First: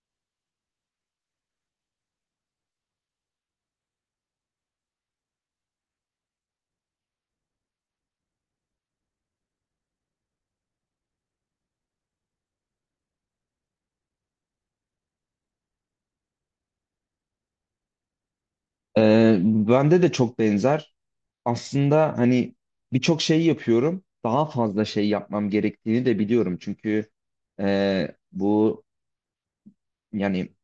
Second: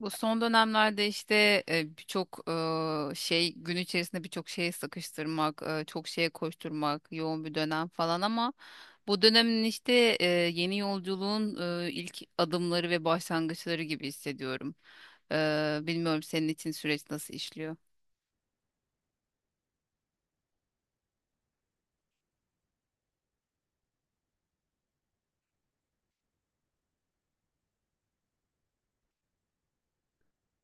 Bu son dönemlerde işte birçok şey gün içerisinde birçok şeye sıkıştırmak, çok şeye koşturmak, yoğun bir dönem falan ama bu dönemin işte yeni yolculuğun ilk adımları ve başlangıçları gibi hissediyorum. Bilmiyorum senin için süreç nasıl işliyor? Bende de çok benzer. Aslında hani birçok şey yapıyorum. Daha fazla şey yapmam gerektiğini de biliyorum. Çünkü bu yani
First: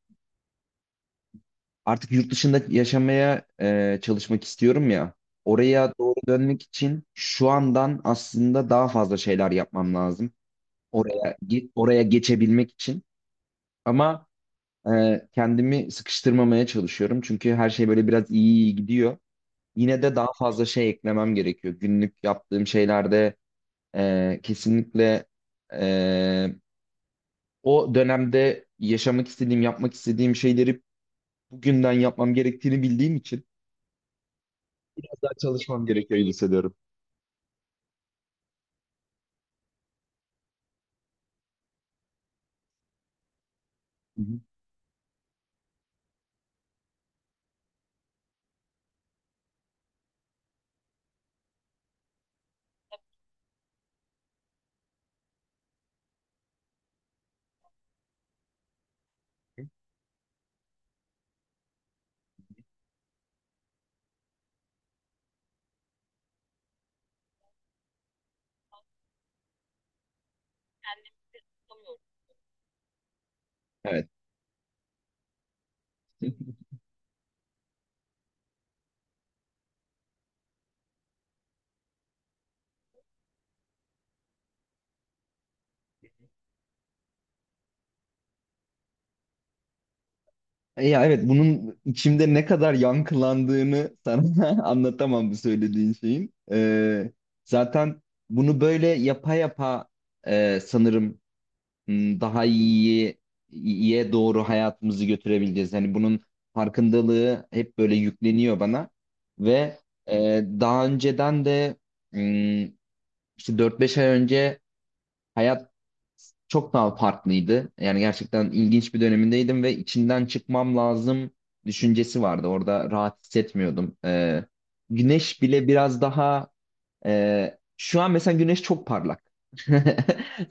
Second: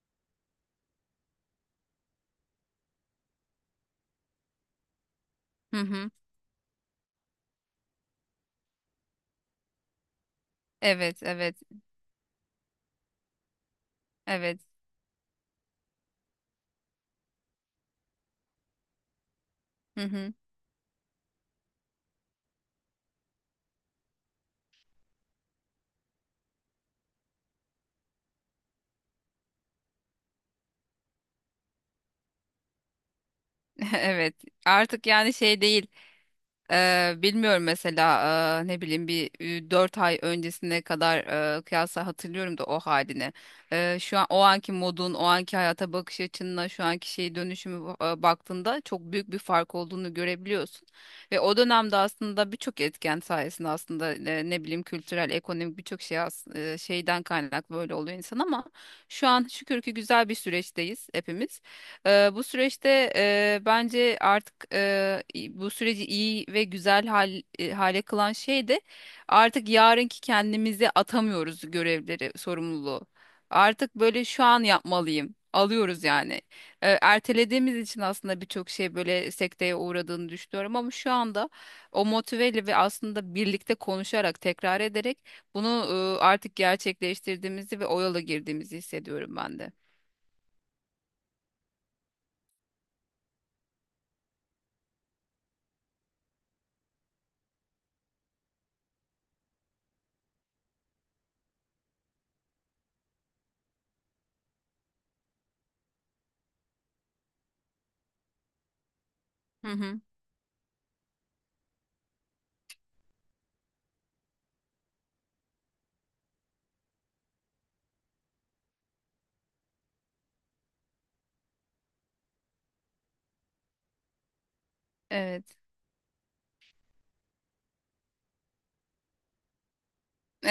artık yurt dışında yaşamaya, çalışmak istiyorum ya. Hı Oraya hı. doğru dönmek için şu andan aslında daha fazla şeyler yapmam lazım. Evet, evet, Oraya geçebilmek için. Ama evet. Kendimi sıkıştırmamaya çalışıyorum. Çünkü her şey böyle biraz iyi iyi gidiyor. Yine Hı de hı. daha fazla şey eklemem gerekiyor. Günlük yaptığım şeylerde kesinlikle, e, o dönemde yaşamak istediğim, yapmak istediğim şeyleri bugünden yapmam gerektiğini bildiğim için Evet. Artık biraz daha yani şey çalışmam değil. gerekiyor hissediyorum. Bilmiyorum mesela ne bileyim bir 4 ay öncesine kadar kıyasla hatırlıyorum da o halini. Şu Hı an hı. o anki modun, o anki hayata bakış açınla şu anki şey dönüşümü baktığında çok büyük bir fark olduğunu görebiliyorsun. Ve o dönemde aslında birçok etken sayesinde aslında ne bileyim kültürel, ekonomik birçok şey şeyden kaynaklı böyle oluyor insan ama şu an şükür ki güzel bir süreçteyiz hepimiz. Bu süreçte bence artık bu süreci iyi ve güzel hale kılan şey de artık yarınki kendimizi atamıyoruz görevleri, sorumluluğu. Artık Evet. böyle şu an yapmalıyım. Alıyoruz yani. Ertelediğimiz için aslında birçok şey böyle sekteye uğradığını düşünüyorum ama şu anda o motiveyle ve aslında birlikte konuşarak, tekrar ederek bunu artık gerçekleştirdiğimizi ve o yola girdiğimizi hissediyorum ben de. Ya evet, bunun içimde ne kadar yankılandığını sana anlatamam, bu söylediğin şeyin. Zaten bunu böyle yapa yapa, sanırım, daha iyiye, iyiye doğru hayatımızı götürebileceğiz. Hani bunun farkındalığı hep böyle yükleniyor bana Hı ve hı. Daha önceden de, m, işte 4-5 ay önce hayat çok daha farklıydı. Yani gerçekten ilginç bir dönemindeydim ve içinden çıkmam lazım düşüncesi vardı. Orada rahat hissetmiyordum. Güneş Evet. bile biraz daha, şu an mesela güneş çok parlak.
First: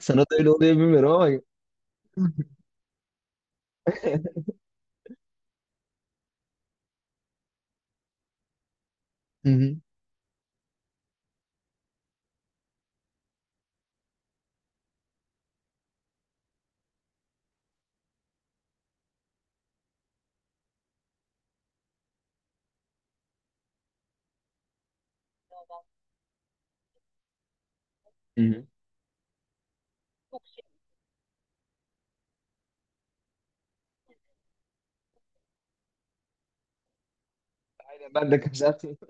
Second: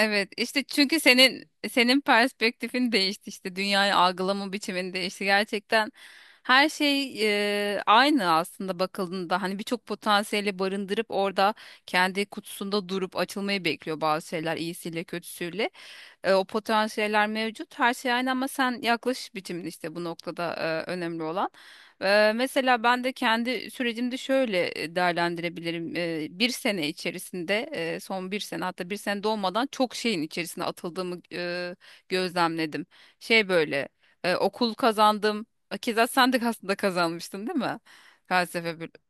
Sana da öyle işte oluyor çünkü bilmiyorum ama. senin perspektifin değişti işte dünyayı algılama biçimin değişti gerçekten her şey aynı aslında bakıldığında Hı hani hı. birçok potansiyeli barındırıp orada kendi kutusunda durup açılmayı bekliyor bazı şeyler iyisiyle kötüsüyle. O potansiyeller mevcut. Her şey aynı ama sen yaklaş biçimin işte bu noktada önemli olan. Mesela ben de kendi sürecimde şöyle değerlendirebilirim. Bir sene içerisinde, son bir Hı sene hı. hatta bir sene dolmadan çok şeyin içerisine atıldığımı gözlemledim. Şey böyle okul kazandım. Keza sen de aslında kazanmıştın değil mi? Aynen ben de Felsefe kızartayım. bölümü.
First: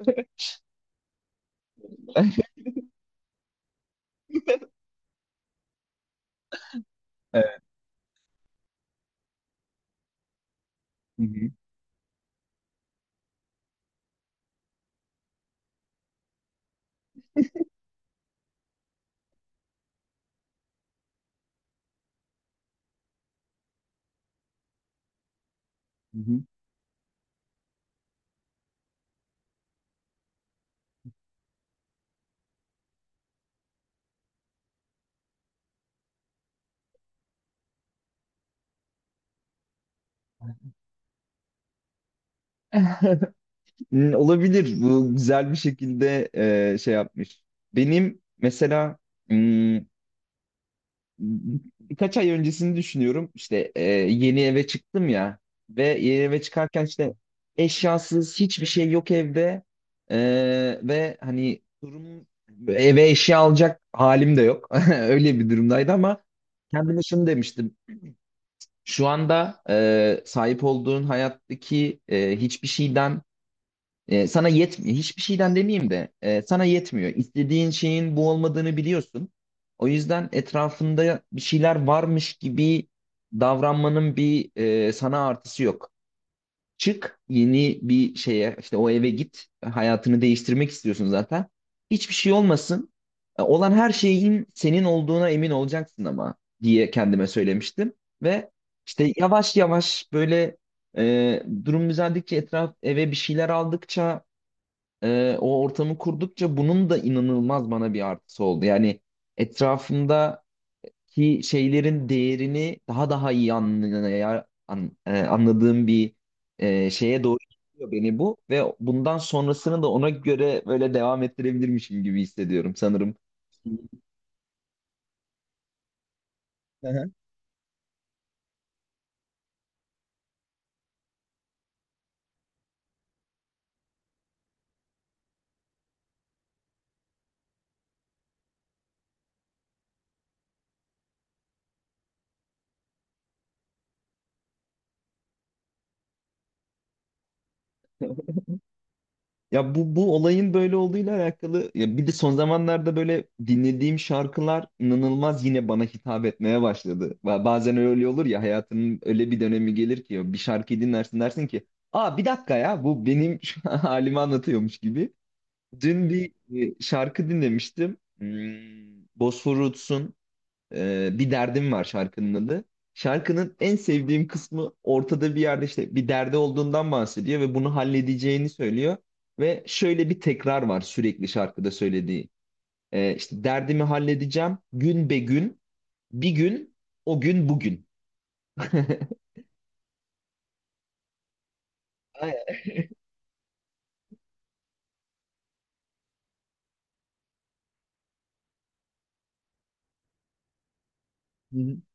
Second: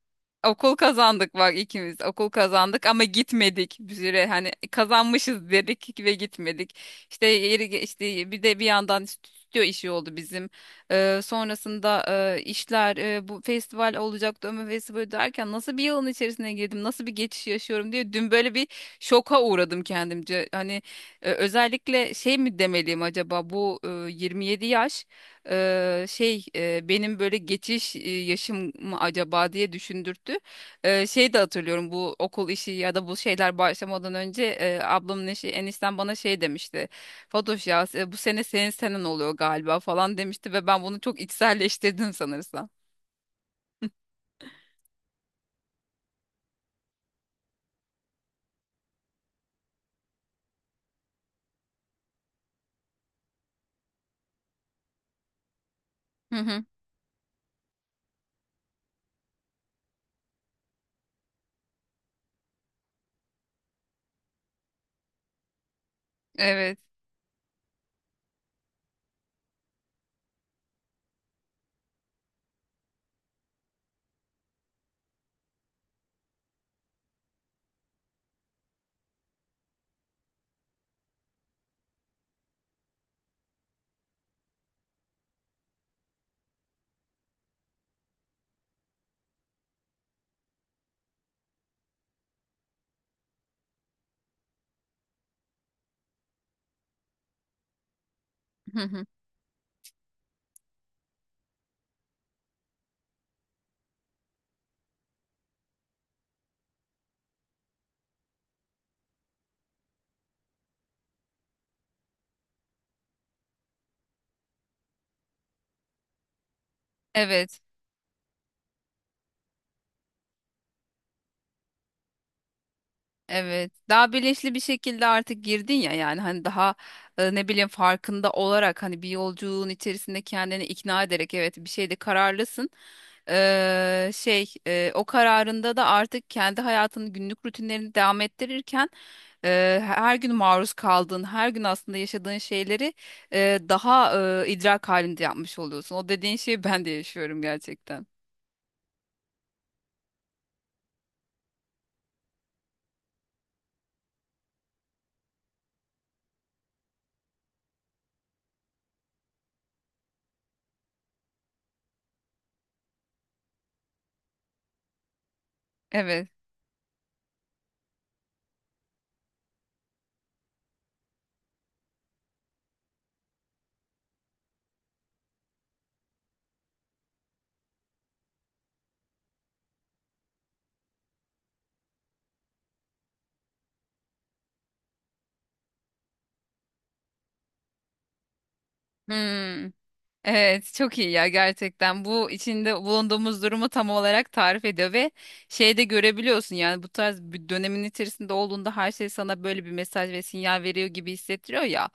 Okul kazandık bak ikimiz okul kazandık ama gitmedik bir süre hani kazanmışız dedik ve gitmedik işte Evet. Bir de bir yandan stüdyo işi oldu bizim. Ee, Hı hı. sonrasında işler bu festival olacaktı Ömür Festivali derken nasıl bir yılın içerisine girdim nasıl bir geçiş yaşıyorum diye dün böyle bir şoka uğradım kendimce hani özellikle şey mi demeliyim acaba bu 27 yaş Hı hı. şey benim böyle geçiş yaşım mı acaba diye düşündürttü. Şey de hatırlıyorum bu okul işi ya da bu şeyler başlamadan önce ablamın eşi enişten bana şey demişti. Fatoş ya bu sene senin senen oluyor galiba falan demişti ve ben bunu çok içselleştirdim sanırsam. Olabilir. Bu güzel bir şekilde şey yapmış. Benim mesela, hmm, birkaç ay öncesini düşünüyorum. İşte yeni eve çıktım ya ve yeni Hı eve hı. çıkarken işte eşyasız hiçbir şey yok evde. E, Ve hani durum, eve eşya alacak halim de yok. Öyle bir durumdaydı ama Evet. kendime şunu demiştim. Şu anda sahip olduğun hayattaki hiçbir şeyden, sana yetmiyor. Hiçbir şeyden demeyeyim de sana yetmiyor. İstediğin şeyin bu olmadığını biliyorsun. O yüzden etrafında bir şeyler varmış gibi davranmanın bir, sana artısı yok. Çık yeni bir şeye, işte o eve git, hayatını değiştirmek istiyorsun zaten. Hiçbir şey olmasın. Olan her şeyin senin olduğuna emin olacaksın ama diye kendime söylemiştim. Ve Hı hı. işte yavaş yavaş böyle durum düzeldikçe, etraf eve bir şeyler aldıkça, o ortamı kurdukça, bunun da inanılmaz bana bir artısı oldu. Yani etrafımda ki şeylerin değerini daha daha iyi anladığım bir, şeye doğru Evet. gidiyor beni bu ve bundan sonrasını da ona göre böyle devam ettirebilirmişim gibi hissediyorum sanırım. Evet, daha bilinçli bir şekilde artık girdin ya yani hani daha Hı hı. Ne bileyim farkında olarak hani bir yolculuğun içerisinde kendini ikna ederek evet bir şeyde kararlısın. Şey o kararında da artık kendi hayatının günlük rutinlerini devam ettirirken her gün maruz kaldığın, her gün aslında yaşadığın şeyleri daha idrak halinde yapmış oluyorsun. O dediğin şeyi ben de yaşıyorum gerçekten. Ya, bu olayın böyle olduğuyla alakalı, ya bir de son zamanlarda böyle dinlediğim şarkılar inanılmaz yine bana hitap etmeye başladı. Bazen öyle olur ya, hayatının öyle bir dönemi gelir ki bir şarkıyı dinlersin, dersin ki, aa bir dakika ya, bu benim şu an halimi anlatıyormuş gibi. Dün Evet. bir şarkı dinlemiştim. Bosfor Roots'un Bir Derdim Var şarkının adı. Şarkının en sevdiğim kısmı ortada bir yerde işte bir derdi olduğundan bahsediyor ve bunu halledeceğini söylüyor. Ve şöyle bir tekrar var sürekli şarkıda söylediği. İşte derdimi halledeceğim gün be gün, bir gün, o gün bugün. Hmm. Evet, çok iyi ya gerçekten. Bu Aynen. içinde bulunduğumuz durumu tam olarak tarif ediyor ve şeyde görebiliyorsun yani bu tarz bir dönemin içerisinde olduğunda her şey sana böyle bir mesaj ve sinyal veriyor gibi Hı hissettiriyor hı, ya.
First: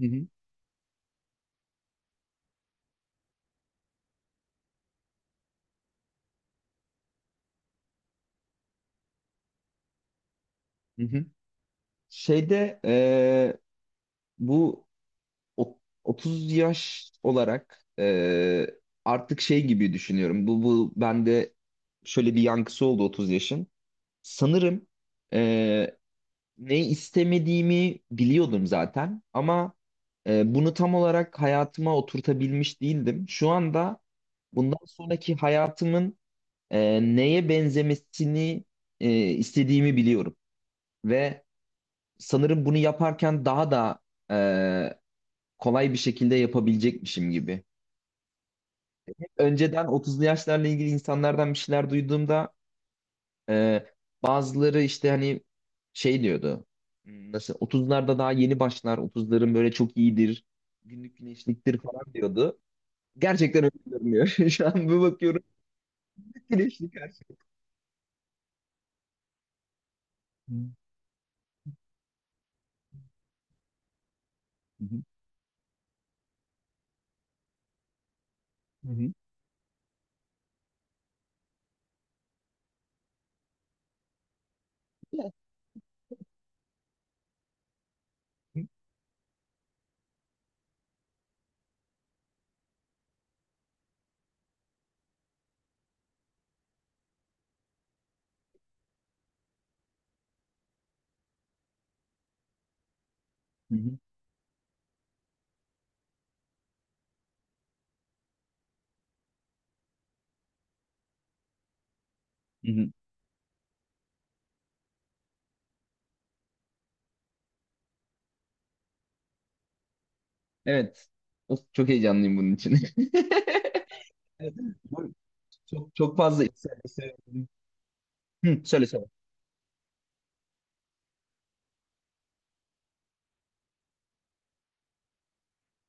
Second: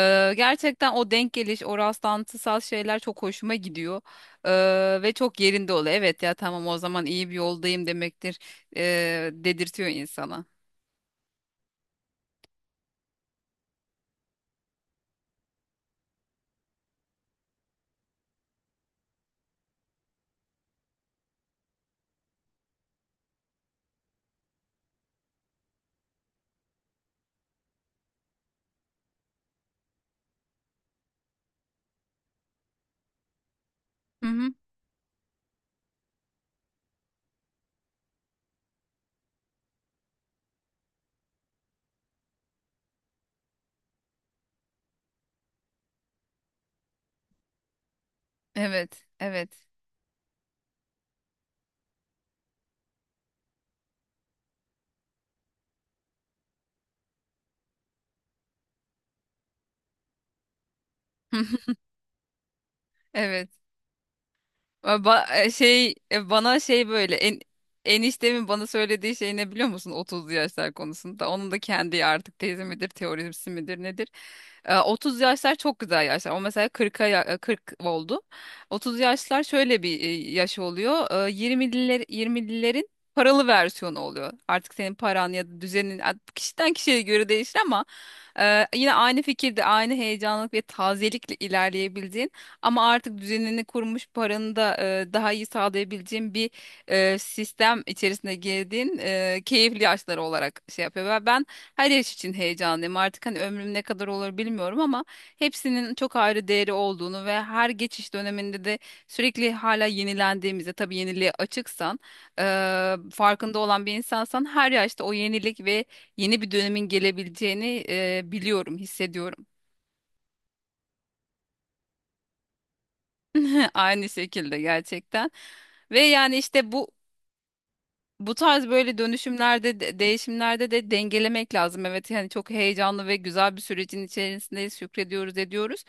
hı hı, gerçekten o denk geliş, o rastlantısal şeyler çok hoşuma gidiyor. Ve çok yerinde oluyor. Evet ya tamam o zaman iyi bir yoldayım demektir dedirtiyor insana. hı hı. Şeyde bu o- 30 yaş olarak, artık şey gibi düşünüyorum. Bu bende şöyle bir yankısı oldu 30 yaşın. Sanırım e, ne istemediğimi biliyordum zaten ama bunu tam olarak hayatıma oturtabilmiş değildim. Şu anda Hı hı. bundan sonraki hayatımın neye benzemesini, istediğimi biliyorum. Ve sanırım bunu yaparken daha da e, kolay bir şekilde yapabilecekmişim gibi. Evet, evet. Önceden 30'lu yaşlarla ilgili insanlardan bir şeyler duyduğumda, e, bazıları işte hani şey diyordu: Nasıl, 30'larda daha yeni başlar, otuzların böyle çok iyidir, günlük güneşliktir" falan diyordu. Evet. Gerçekten öyle görünüyor. Şu an bir Ba ba- bakıyorum, e, şey e, bana şey güneşlik her böyle şey. en eniştemin bana söylediği şey ne biliyor musun 30'lu Hı yaşlar konusunda? Onun da kendi artık tezi midir, teorisi midir nedir? Hı, 30 yaşlar çok güzel yaşlar. O mesela 40 oldu. hı 30 hı, yaşlar şöyle bir yaş oluyor. 20'lilerin paralı versiyonu oluyor. Artık senin paran ya da düzenin kişiden kişiye göre değişir ama hı yine aynı fikirde, aynı heyecanlık ve tazelikle ilerleyebildiğin ama artık düzenini kurmuş paranı da daha iyi sağlayabileceğin bir sistem içerisine girdiğin keyifli yaşları olarak şey yapıyor. Ve ben her yaş için heyecanlıyım. Artık hani ömrüm ne hı, kadar olur bilmiyorum ama hepsinin çok ayrı değeri olduğunu ve her geçiş döneminde de sürekli hala yenilendiğimizde tabii yeniliğe açıksan e, hı hı. farkında olan bir insansan her yaşta o yenilik ve yeni bir dönemin gelebileceğini biliyorum, hissediyorum. Evet. Of, çok heyecanlıyım bunun için. Aynı Evet, şekilde bu gerçekten. çok Ve çok yani fazla. işte Söyle, bu söyle. bu Hı, tarz söyle böyle söyle. dönüşümlerde, değişimlerde de dengelemek lazım. Evet yani çok heyecanlı ve güzel bir sürecin içerisindeyiz, şükrediyoruz, ediyoruz.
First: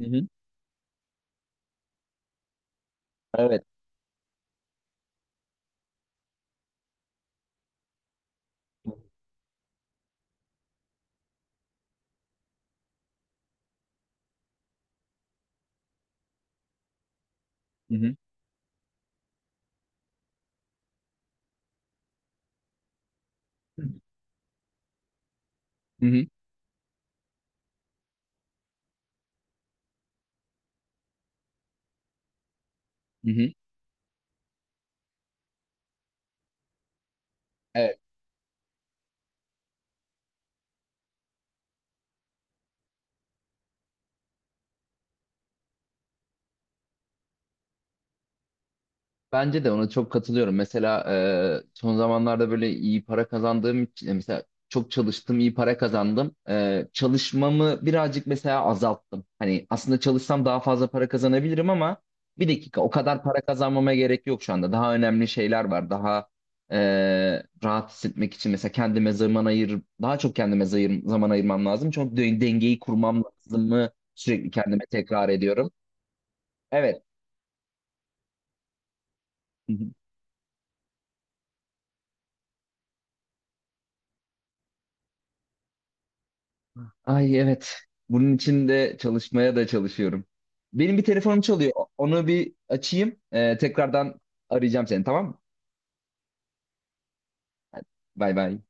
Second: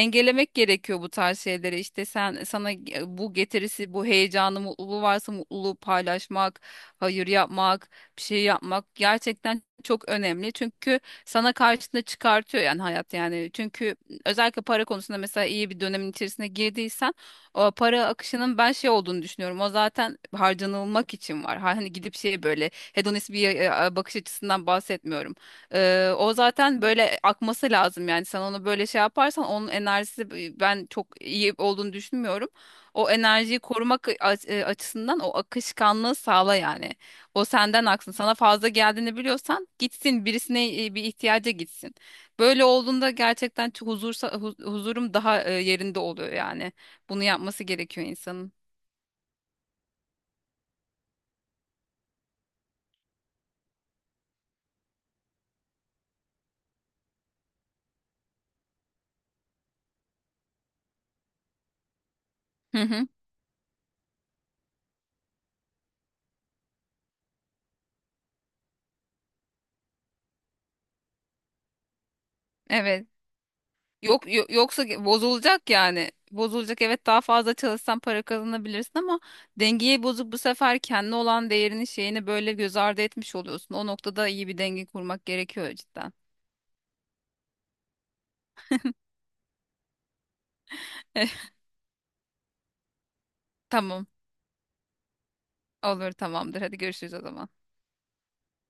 Hı hı. gerekiyor bu tarz şeyleri. İşte bu Evet. getirisi, bu heyecanı, mutluluğu varsa mutluluğu paylaşmak, hayır yapmak, bir şey Hı yapmak gerçekten çok önemli. Çünkü sana karşına çıkartıyor yani hayat yani. Çünkü özellikle para konusunda mesela iyi bir dönemin içerisine girdiysen o para hı. akışının ben şey olduğunu düşünüyorum. O zaten harcanılmak için var. Hani gidip şey böyle hedonist bir bakış açısından bahsetmiyorum. Hı Ee, hı. o zaten böyle akması lazım yani sen onu böyle şey yaparsan onun enerjisi ben çok iyi olduğunu düşünmüyorum. O Hı hı. enerjiyi korumak açısından o akışkanlığı sağla yani. O senden Evet. aksın. Sana fazla geldiğini biliyorsan gitsin birisine bir ihtiyaca gitsin. Böyle olduğunda gerçekten çok huzursa, huzurum daha yerinde oluyor yani. Bunu yapması gerekiyor insanın. Bence de ona çok katılıyorum. Mesela son zamanlarda böyle iyi para kazandığım için, mesela çok çalıştım, iyi para kazandım. Çalışmamı birazcık mesela azalttım. Hani aslında çalışsam daha fazla para kazanabilirim ama, bir Hı dakika, o hı. kadar para kazanmama gerek yok şu anda. Daha önemli şeyler var. Daha e, rahat hissetmek için mesela kendime zaman ayır, daha çok kendime zaman ayırmam lazım. Çok dengeyi Evet. kurmam lazım mı Yok, yo- sürekli yoksa kendime tekrar ediyorum. bozulacak yani. Bozulacak Evet. evet daha fazla çalışsan para kazanabilirsin ama dengeyi bozup bu sefer kendi olan değerini şeyini böyle göz ardı etmiş oluyorsun. O noktada iyi bir denge kurmak gerekiyor cidden. Ay evet. Bunun için de çalışmaya da çalışıyorum. Benim bir telefonum çalıyor. Onu bir açayım. Tamam Tekrardan arayacağım seni, tamam mı? olur tamamdır hadi görüşürüz o zaman. Bay bay.